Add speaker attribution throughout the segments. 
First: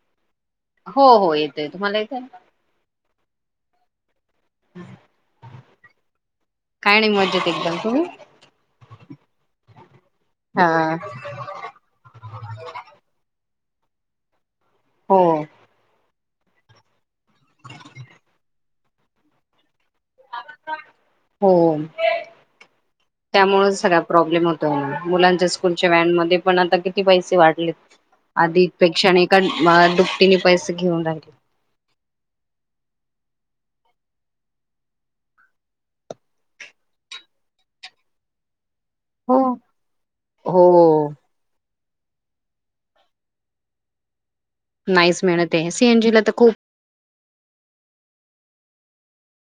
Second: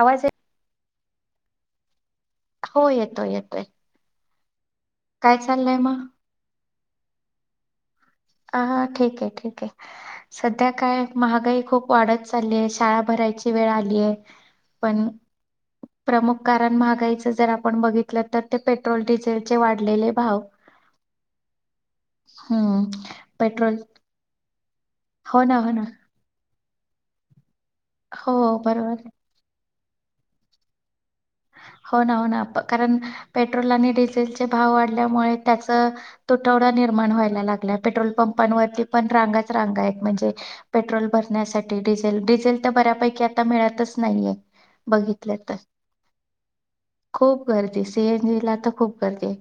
Speaker 1: आवाज य
Speaker 2: हो हो येतोय, तुम्हाला येतोय?
Speaker 1: हो येतोय येतोय. काय चाललंय मग?
Speaker 2: काय नाही मजेत एकदम, तुम्ही?
Speaker 1: ह ठीक आहे ठीक आहे, सध्या
Speaker 2: हा.
Speaker 1: काय महागाई खूप वाढत चालली आहे, शाळा भरायची वेळ आलीय.
Speaker 2: हो.
Speaker 1: प्रमुख कारण महागाईचं जर आपण बघितलं तर ते पेट्रोल डिझेल चे वाढ वाढलेले भाव
Speaker 2: हो.
Speaker 1: हम्म. पेट्रोल
Speaker 2: त्यामुळेच सगळ्या प्रॉब्लेम होतोय ना
Speaker 1: हो
Speaker 2: मुलांच्या
Speaker 1: ना हो ना
Speaker 2: स्कूलच्या वॅनमध्ये पण आता किती पैसे वाढलेत
Speaker 1: हो बरोबर
Speaker 2: आदीपेक्षा आणि एका म दुपटीने पैसे घेऊन राहिले.
Speaker 1: हो ना हो ना अ कारण पे ट्रोल आणि डिझेल भाव वाढल्यामुळे त्याचा तुटवडा निर्माण व्हायला लागला पेट्रोल पंपांवरती पण
Speaker 2: हो.
Speaker 1: रांगाचा रांगा आहेत म्हणजे पेट्रोल
Speaker 2: हो
Speaker 1: भरण्यासा ठी डिझेल डिझेल तर बऱ्यापैकी आता मिळतच नाहीये.
Speaker 2: नाहीस
Speaker 1: बघितलं
Speaker 2: मिळत
Speaker 1: तर
Speaker 2: आहे सी एन जी ला तर खूप
Speaker 1: खूप गर दी सी एन जी ला तर खप गर्दी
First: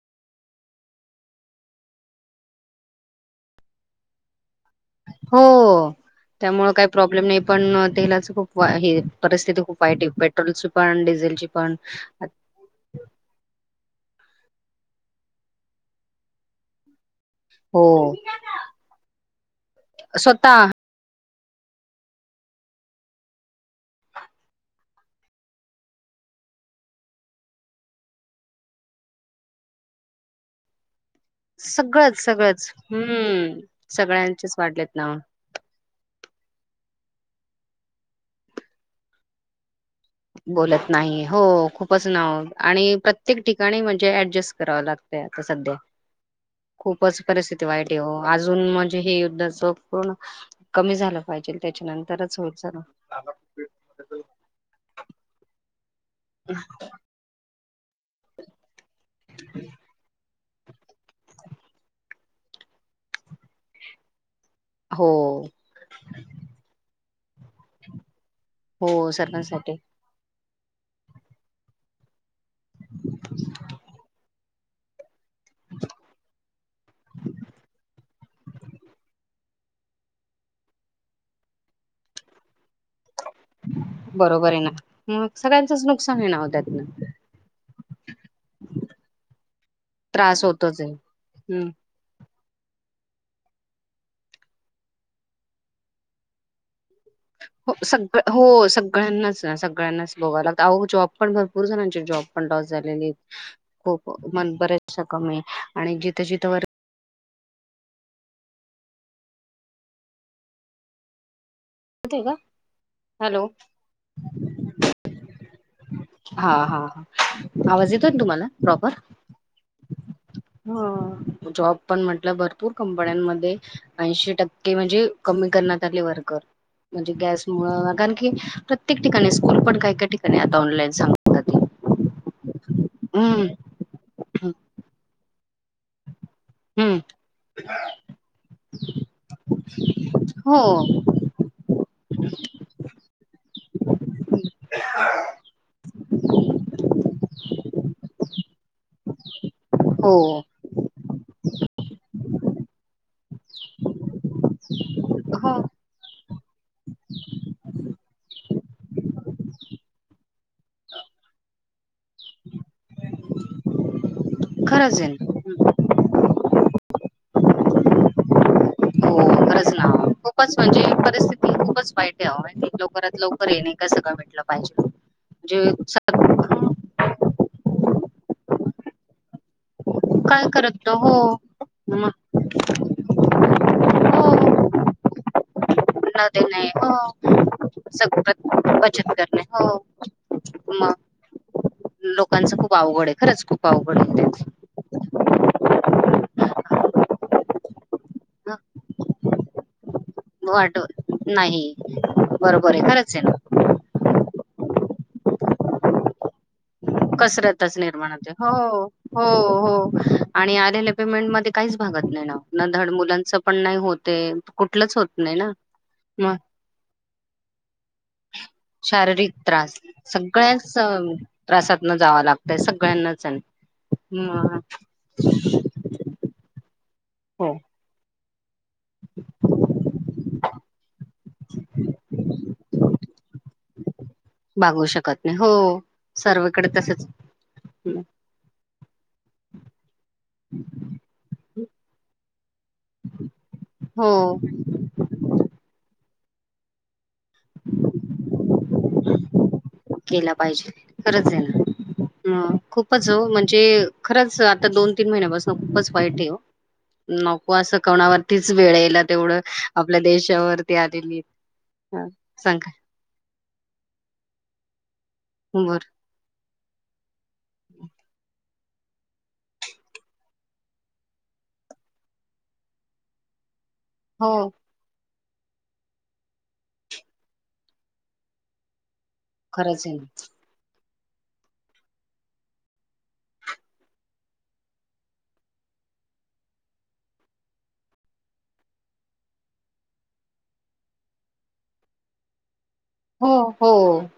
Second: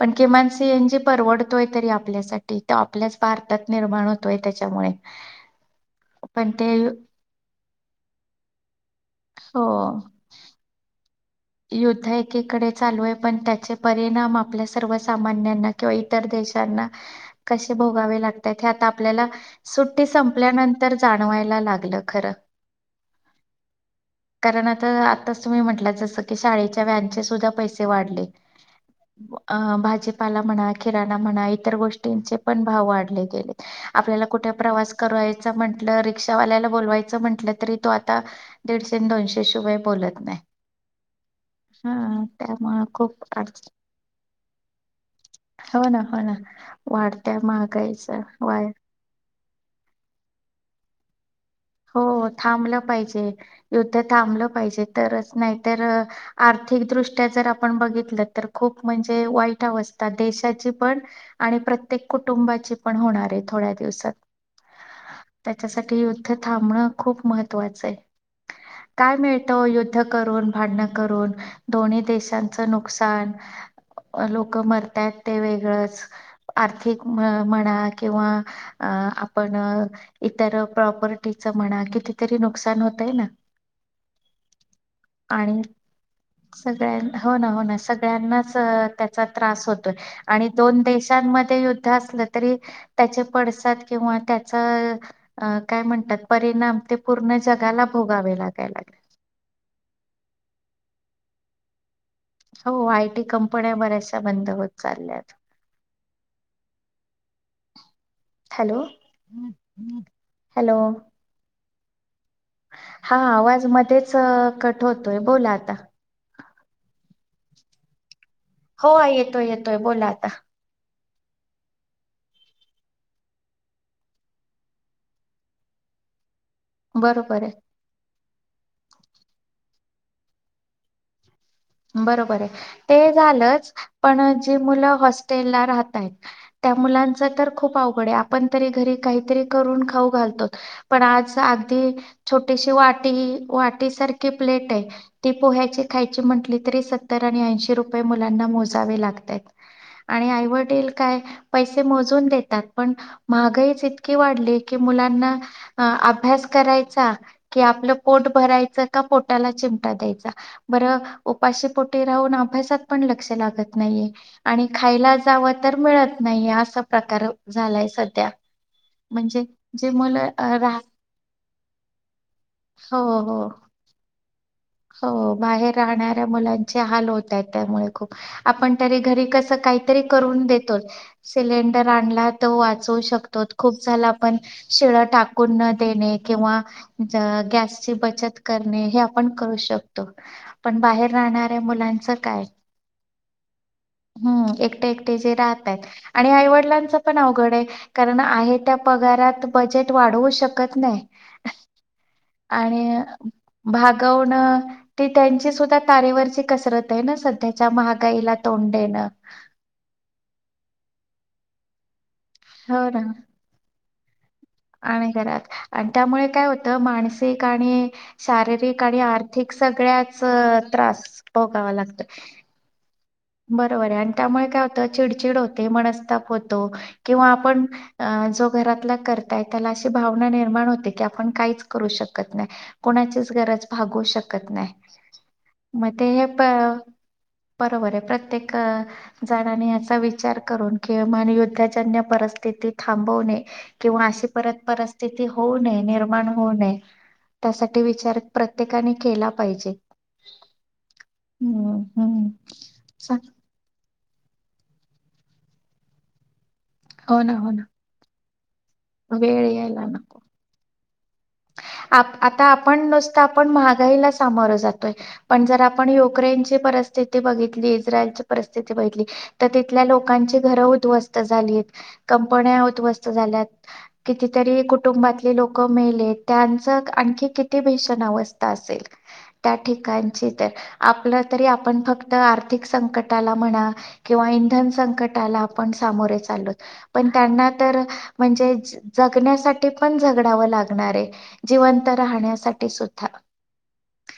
Speaker 1: पण किमान सी एन जी परवडतोय तरीआपल्यासाठी तो आ पल्याच भारतात निर्माण होतोय त्याच्यामुळे
Speaker 2: हो
Speaker 1: पण
Speaker 2: त्यामुळे
Speaker 1: ते
Speaker 2: काही
Speaker 1: यु-
Speaker 2: प्रॉब्लेम नाही पण तेलाचा खूप वा हे परिस्थिती
Speaker 1: हो
Speaker 2: खूप वाईट आहे पेट्रोलची पण डिझेल
Speaker 1: युद्ध एकीकडे चालू आहे पण त्याचे प रिणाम आपल्या सर्व सामान्यांना किवा इतर देशांना कशे
Speaker 2: हो
Speaker 1: भोगावे लागतात हे आता आपल्याला सुट्टी
Speaker 2: स्वतः
Speaker 1: संपल्यानंतर जा णवायला लागलं खरं. कारण आता आताच तुम्ही म्हटला जसं की शाळेच्या व्हॅन चे सुद्धा पैसे वाढले अ भाजीपाला म्हणा किरा णा म्हणा इतर
Speaker 2: सगळंच
Speaker 1: गोष्टींचे पण
Speaker 2: सगळंच
Speaker 1: भाव वाढले गेले
Speaker 2: हम्म
Speaker 1: आपल्याला कुठं
Speaker 2: सगळ्यांचेच वाढलेत
Speaker 1: प्रवास
Speaker 2: ना.
Speaker 1: करायच म्हटलं रि क्षावाल्याला बोलवायचा म्हंटलं तरी तो आता दिडशे न दोनशे शिवाय बोलत नाही.
Speaker 2: बोलत नाही हो खूपच
Speaker 1: हा
Speaker 2: नाव
Speaker 1: त्यामुळं
Speaker 2: आणि
Speaker 1: खूप
Speaker 2: प्रत्येक
Speaker 1: अडचण
Speaker 2: ठिकाणी म्हणजे ऍडजस्ट करावं लागतंय आता सध्या
Speaker 1: हो ना हो ना
Speaker 2: खूपच
Speaker 1: वाढत्या
Speaker 2: परिस्थिती वाईट आहे ओ
Speaker 1: महागाईचा वाय
Speaker 2: अजून म्हणजे हे युद्धचा पूर्ण कमी झालं पाहिजे
Speaker 1: हो
Speaker 2: त्याच्यानंतरच होईल
Speaker 1: थांबलं
Speaker 2: सर्व
Speaker 1: पाहिजे युद्ध थांबलं पाहिजे तरच नाहीतर अ आर्थिकदृष्ट्या जर आपण बघितलं तर खूप म्हणजे वाईट अवस्था देशात चे पण आणि प्रत्येक कुटुंबाची पण होणार आहे थोड्या दिवसात.
Speaker 2: हो.
Speaker 1: म खूप महत्वाच आहे
Speaker 2: हो
Speaker 1: काय मिळतं
Speaker 2: सर्वांसाठी
Speaker 1: युद्ध करून भांडण करून दोन्ही देशांचा नुकसान लोकं मरतात ते वेगळंच आर्थिक म्ह म्हणा किंवा अ अ आपण अ इतर प्रॉपर्टीचा म्हणा कितीतरी नुकसान होतय ना.
Speaker 2: बरोबर आहे ना मग
Speaker 1: आणि
Speaker 2: सगळ्यांचंच नुकसान आहे ना त्यातनं
Speaker 1: त्यांनाचं त्याचा त्रास होतोय
Speaker 2: त्रास
Speaker 1: आणि
Speaker 2: होतोच
Speaker 1: दोन
Speaker 2: आहे
Speaker 1: देशांमध्ये
Speaker 2: हम्म
Speaker 1: युद्ध असलं तरी त्याचे पडसाद किंवा त्याचा अ काय म्हणतात परिणाम पूर्ण जगाला
Speaker 2: सगळं
Speaker 1: भोगावे
Speaker 2: हो
Speaker 1: लागायला लागले.
Speaker 2: सगळ्यांनाच ना सगळ्यांनाच भोगाय लागतय आहो जॉब पण भरपूर जणांचे जॉब पण लॉस
Speaker 1: हो,
Speaker 2: झालेली
Speaker 1: आयटी कंपन्या
Speaker 2: खूप
Speaker 1: बऱ्याचशा बंद
Speaker 2: मन
Speaker 1: होत
Speaker 2: बर्याच
Speaker 1: चालल्यात.
Speaker 2: कमी आहे आणि जिथं जिथं वर
Speaker 1: हॅलो हॅलो.
Speaker 2: येतंय का
Speaker 1: हा
Speaker 2: हॅलो
Speaker 1: आवाज मध्येच अ कट होतोय बोला आता.
Speaker 2: हा हा आवाज येतोय ना तुम्हाला प्रॉपर
Speaker 1: हो, येतोय, येतोय. बोला आता.
Speaker 2: हो. जॉब पण म्हटलं भरपूर कंपन्यांमध्ये ऐंशी टक्के म्हणजे कमी करण्यात आले वर्कर. म्हणजे
Speaker 1: बरोबर आहे.
Speaker 2: गॅस मुळं कारण की प्रत्येक ठिकाणी स्कूल पण काही-काही ठिका आणि आता ऑनलाईन सांगतात
Speaker 1: बरोबर आहे ते
Speaker 2: हम्म
Speaker 1: झालंच पण जी मुलं हॉस्टेल ला राहतायत त्या
Speaker 2: हम्म
Speaker 1: मुलांचा तर खूप आवघड आपण तरी घरी काहीतरी करून खाऊ घालतोत
Speaker 2: हो
Speaker 1: पण आ सा अगदी छोटीशी वा टी वाटी सारखी प्लेट आहे ती पोह्याची खायची म्हटली तरी सत्तर आणि ऐंशी रुपये मुलांना मोजावे लागतायत.
Speaker 2: हो
Speaker 1: आणि आईवडील काय पैसे मोजून दे तात पण महागाईच इतकी वाढली की मुलांना
Speaker 2: हो
Speaker 1: अ अभ्यास करायचा कि आपलं पोट भरायचं का पोटाला चिमटा द्यायचा बरं उपाशी पोटी राहून आप अभ्यासात पण लक्ष लागत नाहीये आणि
Speaker 2: खरंच आहे
Speaker 1: खायला जावं
Speaker 2: ना.
Speaker 1: तर मिळत नाहीये असं प्रकार झालाय सध्या
Speaker 2: हो
Speaker 1: म्हणजे
Speaker 2: खरंच
Speaker 1: जे
Speaker 2: ना
Speaker 1: मुलं
Speaker 2: खूपच
Speaker 1: रा
Speaker 2: म्हणजे परिस्थिती खूपच वाईट आहे
Speaker 1: हो
Speaker 2: लवकरात लवकर
Speaker 1: हो
Speaker 2: येणे का सगळं म्हटलं.
Speaker 1: हो बाहेर राहणाऱ्या मुलांचे हाल होतायत. त्यामुळे खूप आपण तरी घरी कस काय तरी
Speaker 2: काय
Speaker 1: करुन देतोच
Speaker 2: करत हो
Speaker 1: सिलेंडर
Speaker 2: मग
Speaker 1: आणला तो वाचवू शकतोत खुप झाला पण
Speaker 2: हो
Speaker 1: शि टाकुन न देणे
Speaker 2: ना ते
Speaker 1: किंवा
Speaker 2: नाही हो
Speaker 1: गॅसची बचत
Speaker 2: सगळ्यात
Speaker 1: करणे हे
Speaker 2: बचत
Speaker 1: आपन
Speaker 2: करणे हो
Speaker 1: शकतो, पण
Speaker 2: मग
Speaker 1: बाहेर राहणाऱ्या मुलांच काय?
Speaker 2: लोकांचं खूप अवघड आहे खरंच खूप अवघड आहे
Speaker 1: हम्म एकटे एकटे जे राहतायत आणि आईवडलां पण अवघडय कारण
Speaker 2: ते
Speaker 1: आहे त्या पागारात बजेट वाढवु शकत
Speaker 2: वाट
Speaker 1: न्हाय
Speaker 2: नाही बरोबर
Speaker 1: आणि
Speaker 2: आहे खरंच आहे ना
Speaker 1: भाग होणं ते त्यांची सुद्धा तारेवरची कसरत आहे ना सध्याच्या
Speaker 2: कसरतच निर्माण होते
Speaker 1: महागाईला तोंड
Speaker 2: हो
Speaker 1: देणं.
Speaker 2: हो हो आणि आलेले पेमेंट मध्ये काहीच भागत नाही ना धड मुलांच पण नाही होते. कुठलंच होत
Speaker 1: आणि
Speaker 2: नाही
Speaker 1: घरात
Speaker 2: ना
Speaker 1: आणि त्यामुळे
Speaker 2: मग
Speaker 1: काय होत मानसिक आणि शारीरिक आणि
Speaker 2: शारीरिक
Speaker 1: आर्थिक सगळ्याच त्रास. भोगावा
Speaker 2: त्रासातनं
Speaker 1: लागतो.
Speaker 2: जावं लागतय सगळ्यांनाच. आहे.
Speaker 1: बरोबर आहे आणि त्यामुळे
Speaker 2: मग
Speaker 1: काय होतं चिडचिड होते मनस्ताप होतो. किंवा
Speaker 2: हो
Speaker 1: आपण जो घरातला करता आहे त्याला अशी भावना निर्माण होते की आप आपण काहीच करू शकत नाही कोणाचीच गरज भागवू शकत नाही.
Speaker 2: भागू शकत नाही हो
Speaker 1: मग ते हे,
Speaker 2: सर्वकडे तसच
Speaker 1: बरोबर आहे प्रत्येक जणांनी याचा विचा विचार करून किमान युद्धजन्य परस्थिती थांबवणे किंवा अशी
Speaker 2: हो
Speaker 1: परत परस्थिती होऊ नये निर्माण होऊ नये त्यासाठी विचार प्रत्येकाने केला पाहिजे.
Speaker 2: केला पाहिजे खरच आहे
Speaker 1: हम्म हम्म
Speaker 2: ना खूपच
Speaker 1: सांग.
Speaker 2: हो म्हणजे खरच आता दोन तीन महिन्यापासून खूपच वाईट आहे हो
Speaker 1: हो ना हो
Speaker 2: नको
Speaker 1: ना.
Speaker 2: असं कोणावर वेळ यायला तेवढं
Speaker 1: वेळ यायला
Speaker 2: आपल्या
Speaker 1: नको.
Speaker 2: देशावरती आलेली ह
Speaker 1: आप आता
Speaker 2: सांगा
Speaker 1: आपण नुसता आपण महागाईला सामोरं जातोय. पण जर
Speaker 2: बर
Speaker 1: आपण युक्रेनचे परस स्थिती बघितली इस्रायलची परिस्थिती बघितली तर तिथल्या लोकांची घरं उद्ध्वस्त झाली आहेत. कंपन्या उद्ध्वस्त झाल्यात
Speaker 2: हो
Speaker 1: कितीतरी कुटुंबातले लोक मेलेत. त्यांच आणखी किती भीषण अवस्था असेल त्या
Speaker 2: खरंच आहे ना
Speaker 1: ठिकाणची तर आपलं तरी आपण फक्त आर्थिक संकटाला म्हणा किंवा इंधन संकटाला आपण सा सामोरे चाललोत पण त्यांना तर म्हणजे जगण्यासाठी पण झगडावं लागणार आहे. जिवंत राहण्यासाठी सुद्धा,
Speaker 2: हो हो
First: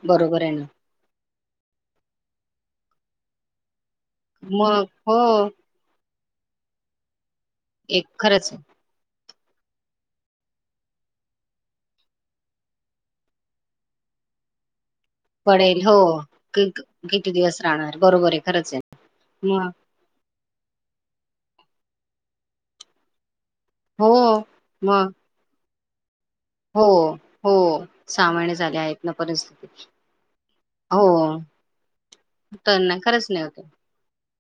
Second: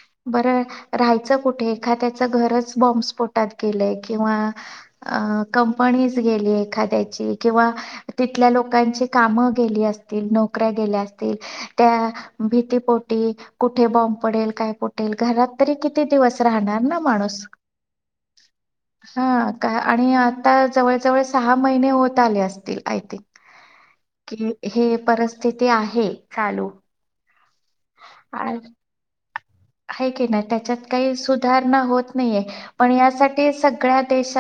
Speaker 2: बरोबर
Speaker 1: बर
Speaker 2: आहे ना
Speaker 1: राहंय च कुठे एखाद्याच घरच बॉम्बस्फ़ोटात गेलंय किंवा
Speaker 2: मग हो
Speaker 1: कंपनी गेलीय एखाद्याची किंवा
Speaker 2: एक खरंच
Speaker 1: तिथल्या
Speaker 2: आहे
Speaker 1: लोकांची काम गेली असतील नोकऱ्या गेल्या असतील त्या भीतीपोटी कुठे बॉम्ब पडेल काय कुठे वाटेल घरात तरी
Speaker 2: पडेल हो
Speaker 1: किती दिवस
Speaker 2: क
Speaker 1: राहणार
Speaker 2: क
Speaker 1: ना
Speaker 2: किती
Speaker 1: माणूस.
Speaker 2: दिवस राहणार बरोबर आहे खरंच आहे
Speaker 1: हा
Speaker 2: मग
Speaker 1: काय आणि आता जवळजवळ सहा महिने होत आले असतील आय थिंग.
Speaker 2: हो
Speaker 1: कि हे
Speaker 2: मग
Speaker 1: परिस्थिती आहे चालू.
Speaker 2: हो हो, सहा
Speaker 1: आ
Speaker 2: महिने झाले आहेत ना परिस
Speaker 1: आहे की नाही त्याच्यात काही सुधारणा होत नाहीये
Speaker 2: तर
Speaker 1: पण
Speaker 2: नाही खरंच नाही
Speaker 1: यासाठी सगळ्या देश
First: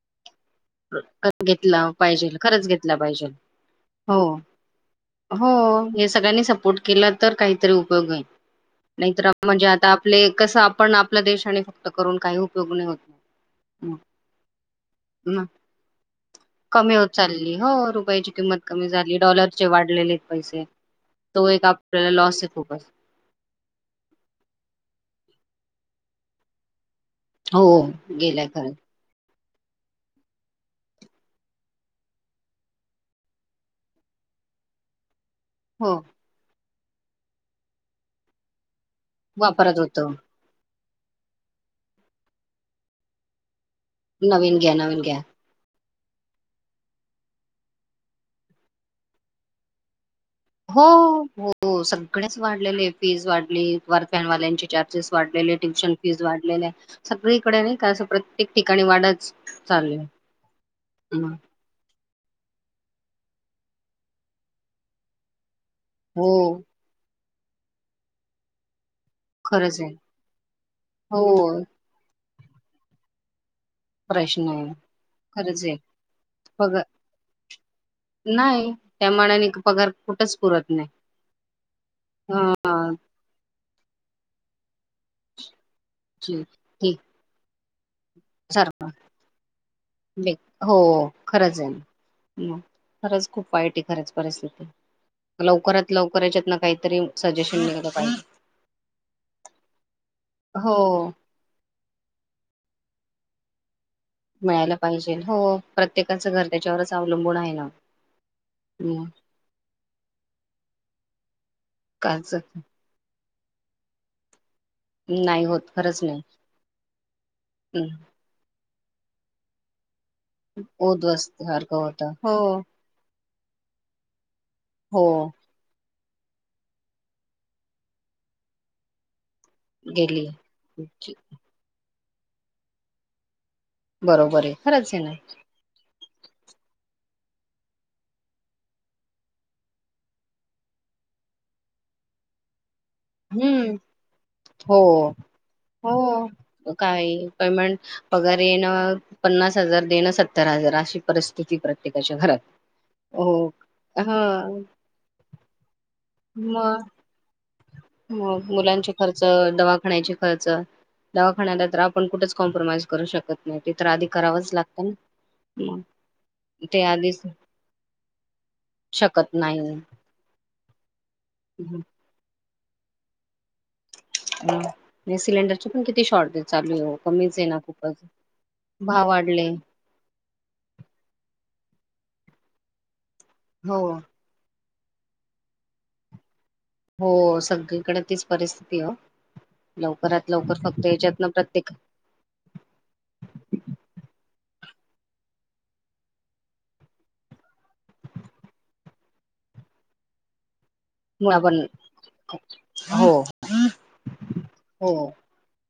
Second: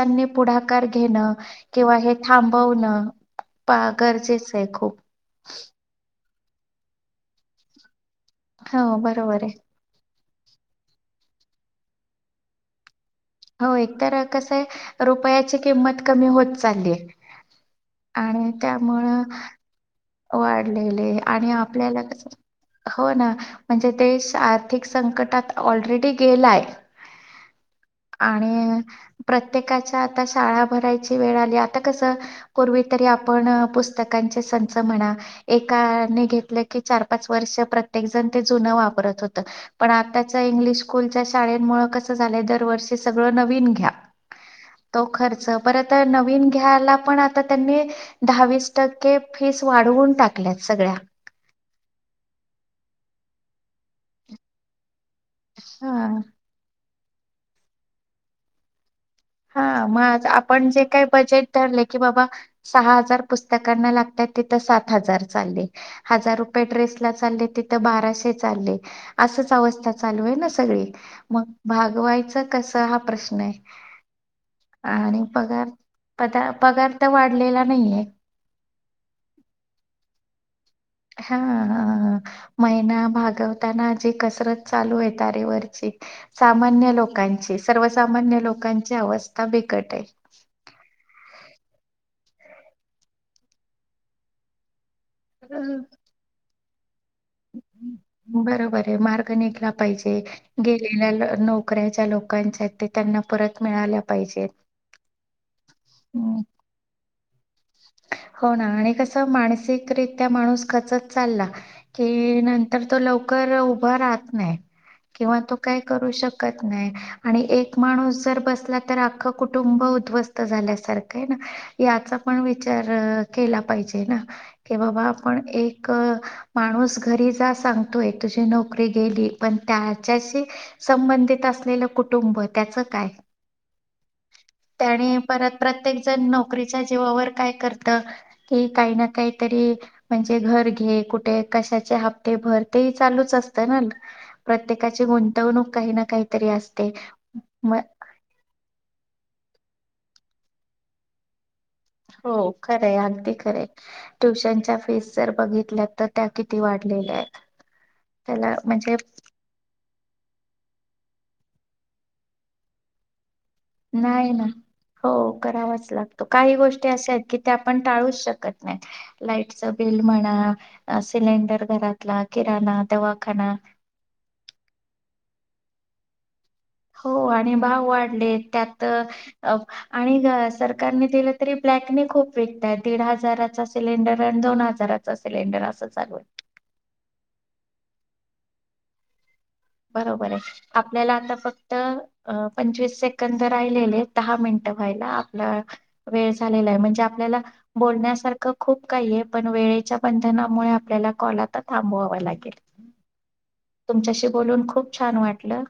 Speaker 2: घेतला
Speaker 1: हे
Speaker 2: पाहिजेल खरंच घेतला
Speaker 1: थांबवणं
Speaker 2: पाहिजेल
Speaker 1: पा
Speaker 2: हो.
Speaker 1: गरजेचं आहे खूप
Speaker 2: हो हे सगळ्यांनी सपोर्ट केला तर काहीतरी उपयोग होईल,
Speaker 1: हो
Speaker 2: नाहीतर
Speaker 1: बरोबर आहे
Speaker 2: म्हणजे आता आपले कसं आपण आपल्या देशाने [unintelligible] करून काही उपयोग नाही होत.
Speaker 1: हो एक तर कसं आहे रूप
Speaker 2: मग
Speaker 1: रूपयाची किंमत कमी होत चालले
Speaker 2: कमी होत चालली हो रुपयाची
Speaker 1: आणि
Speaker 2: किंमत कमी
Speaker 1: त्यामूळ
Speaker 2: झाली डॉलरचे वाढलेले आहेत पैसे
Speaker 1: वाढलेले
Speaker 2: तो
Speaker 1: आणि
Speaker 2: एक
Speaker 1: आपल्याला कसं
Speaker 2: लॉस आहे खूपच
Speaker 1: हो ना म्हणजे देश आर्थिक संकटात ऑलरेडी गेलाय.
Speaker 2: हो गेलाय खरं
Speaker 1: आणि प्रत्येकाच्या आता शाळा भरायची वेळ आली, आता कसं पूर्वी तरी आपण पुस्तकांचे सं म्हणा
Speaker 2: हो
Speaker 1: एकाने घेतलं की चार पाच वर्ष प्रत्येक जण ते जुन वाप परत होत
Speaker 2: वापरत
Speaker 1: पण
Speaker 2: होतो
Speaker 1: आताच्या इंग्लिश स्कूलच्या शाळेमूळ कसं झालाय दर वर्षी कस सगळं नवीन घ्या.
Speaker 2: नवीन घ्या नवीन घ्या.
Speaker 1: त नवीन घ्याला पण आता त्यांनी दहावीस टक्के फीस वाढवून टाक
Speaker 2: हो हो सगळेच वाढलेले फीज वाढली, वर व्हॅन वाल्यांचे चार्ज र्जेस वाढलेले ट्युशन
Speaker 1: हा
Speaker 2: फीज वाढलेल्या सगळीकडे नाही का असं प्रत्येक ठिकाणी वाढतं
Speaker 1: हा मग आज आपण जे काय बजेट धरले की बाबा सहा हजार पुस्तकांना लागतात तिथं सात हजार चालले
Speaker 2: हो
Speaker 1: हजार रुपये ड्रेस ला च लले तिथं बाराशे चालले असंच अवस्था चालू आहे ना सगळी
Speaker 2: हो
Speaker 1: मग, भागवायचं कसं हा प्रश्न आहे?
Speaker 2: प्रश्न आहे.
Speaker 1: आणि
Speaker 2: खरंच
Speaker 1: पगार
Speaker 2: आहे.
Speaker 1: पदा पगार त वाढलेला नाहीये.
Speaker 2: नाही त्या मानाने पगार कुठच पुरत नाही.
Speaker 1: हा हा
Speaker 2: हा
Speaker 1: महिना भागवताना जे कसरत चालूय तारेवरची. सामान्य
Speaker 2: ठीक
Speaker 1: लोकांची. सर्वसामान्य
Speaker 2: सारख
Speaker 1: लोकांची अवस्था बिकट
Speaker 2: बे हो खरंच आहे ना म खरंच खूप वाईट आहे खरंच परिस्थिती.
Speaker 1: आहे.
Speaker 2: लवकरात लवकर याच्यात न कांही तरी
Speaker 1: बरोबर आहे मार्ग निघला पाहिजे
Speaker 2: हो
Speaker 1: गेलेल्या ल नोकऱ्या लोकांच्या ते त्यांना परत मिळाल्या पाहिजेत
Speaker 2: मिळायला पाहिजे हो प्रत्येकाचं
Speaker 1: हम्म.
Speaker 2: घर त्याच्यावरच अवलंबून आहे ना.
Speaker 1: हो ना आणि
Speaker 2: हम्म
Speaker 1: कसं मानसिकरित्या माणूस खचतं चालला
Speaker 2: काच
Speaker 1: की नंतर तो लव कर उभं राहत नाहीं. किंवा
Speaker 2: नाही
Speaker 1: तो
Speaker 2: होत
Speaker 1: काय
Speaker 2: खरंच
Speaker 1: करू
Speaker 2: नाही.
Speaker 1: शकत नाही आणि एक
Speaker 2: हम्म
Speaker 1: माणूस जर बसला त तर अख्खं कुटुंब उधवस्त झाल्यासारखं है
Speaker 2: उध्वस्त
Speaker 1: ना
Speaker 2: सारखं होत.
Speaker 1: याचा
Speaker 2: हो
Speaker 1: पण विचार केला पाहिजे ना की बाबा
Speaker 2: हो
Speaker 1: आपण एक क माणूस घरी जा सांगतोय तुझी नोकरी गेली पण
Speaker 2: गेली.
Speaker 1: त्याच्याशी संबंधित असलेलं कुटुंब त्याच काय?
Speaker 2: बरोबर आहे खरंच आहे ना.
Speaker 1: त्याने परत प्रत्येक जण नोकरीचा जिवावर काय करत की काहींना काहीतरी म्हणजे घर घे कुठे कशाची हप्ते भर ते चालूच असत
Speaker 2: हम्म
Speaker 1: ना
Speaker 2: हो
Speaker 1: प्रत्येकाची गुंतवणूक काही ना काही तरी
Speaker 2: हो
Speaker 1: असते.
Speaker 2: काय पेमेंट पगार येण पन्नास हजार देणं सत्तर हजार अशी परिस्थि
Speaker 1: हो खरय अगदी खरय
Speaker 2: हा
Speaker 1: ट्युशनच्या फीस जर बघितल्या तर त्या किती वाढ लेल्या आहेत.
Speaker 2: म
Speaker 1: त्याला
Speaker 2: मुलांचे
Speaker 1: म्हणजे
Speaker 2: खर्च दवाखान्या चे खर्च दवाखान्याला तर आपण कुठच कॉम्प्रोमाईज करू शकत नाही ते तर आधी
Speaker 1: नाही ना
Speaker 2: करावच लागतं न.
Speaker 1: हो करावाच लागतो काही गोष्टी अशे
Speaker 2: आधीच
Speaker 1: आहेत, की ते आपण टाळूच शकत नाहीं.
Speaker 2: शकत नाही
Speaker 1: लाईटच बिल बिल म्हणा सिलेंडर घरातला किराणा, दवाखाना
Speaker 2: ह नी सिलेंडरचे पण किती शॉरटेज
Speaker 1: हो आणि भाव वाढले त्यात
Speaker 2: भाव वाढले
Speaker 1: अ आणि घ सरकारने दिलं तरी ब्लॅकने खूप विकतायत दीड हजाराचा
Speaker 2: हो
Speaker 1: सिलेंडर आणि दोन हजार हजाराच सिलेंडर असं चालू
Speaker 2: हो सगळीकडे तीच परिस्थितीय ओ.
Speaker 1: बरोबर आहे आपल्याला आता फक्त अ पंचवीस सेकंद राहिलेले दहा मिनिटं व्हायला आप वेळ झालेलाय म्हणजे आपल्या बोलण्यासारखं खूप काहीय पण वेळ वेळेच्या बंधनामुळे आप
Speaker 2: म आपण हो.
Speaker 1: तुमच्याशी बोलून
Speaker 2: हो,
Speaker 1: खूप छान वाटलं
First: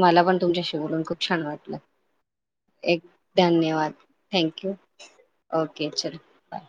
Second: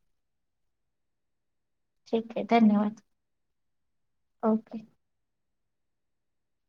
Speaker 2: मला पण तुमच्याशी बोलून खूप छान वाटलं.
Speaker 1: ठीक आहे धन्यवाद
Speaker 2: एक, धन्यवाद थँक यू.
Speaker 1: ओके.
Speaker 2: ओके चल बाय.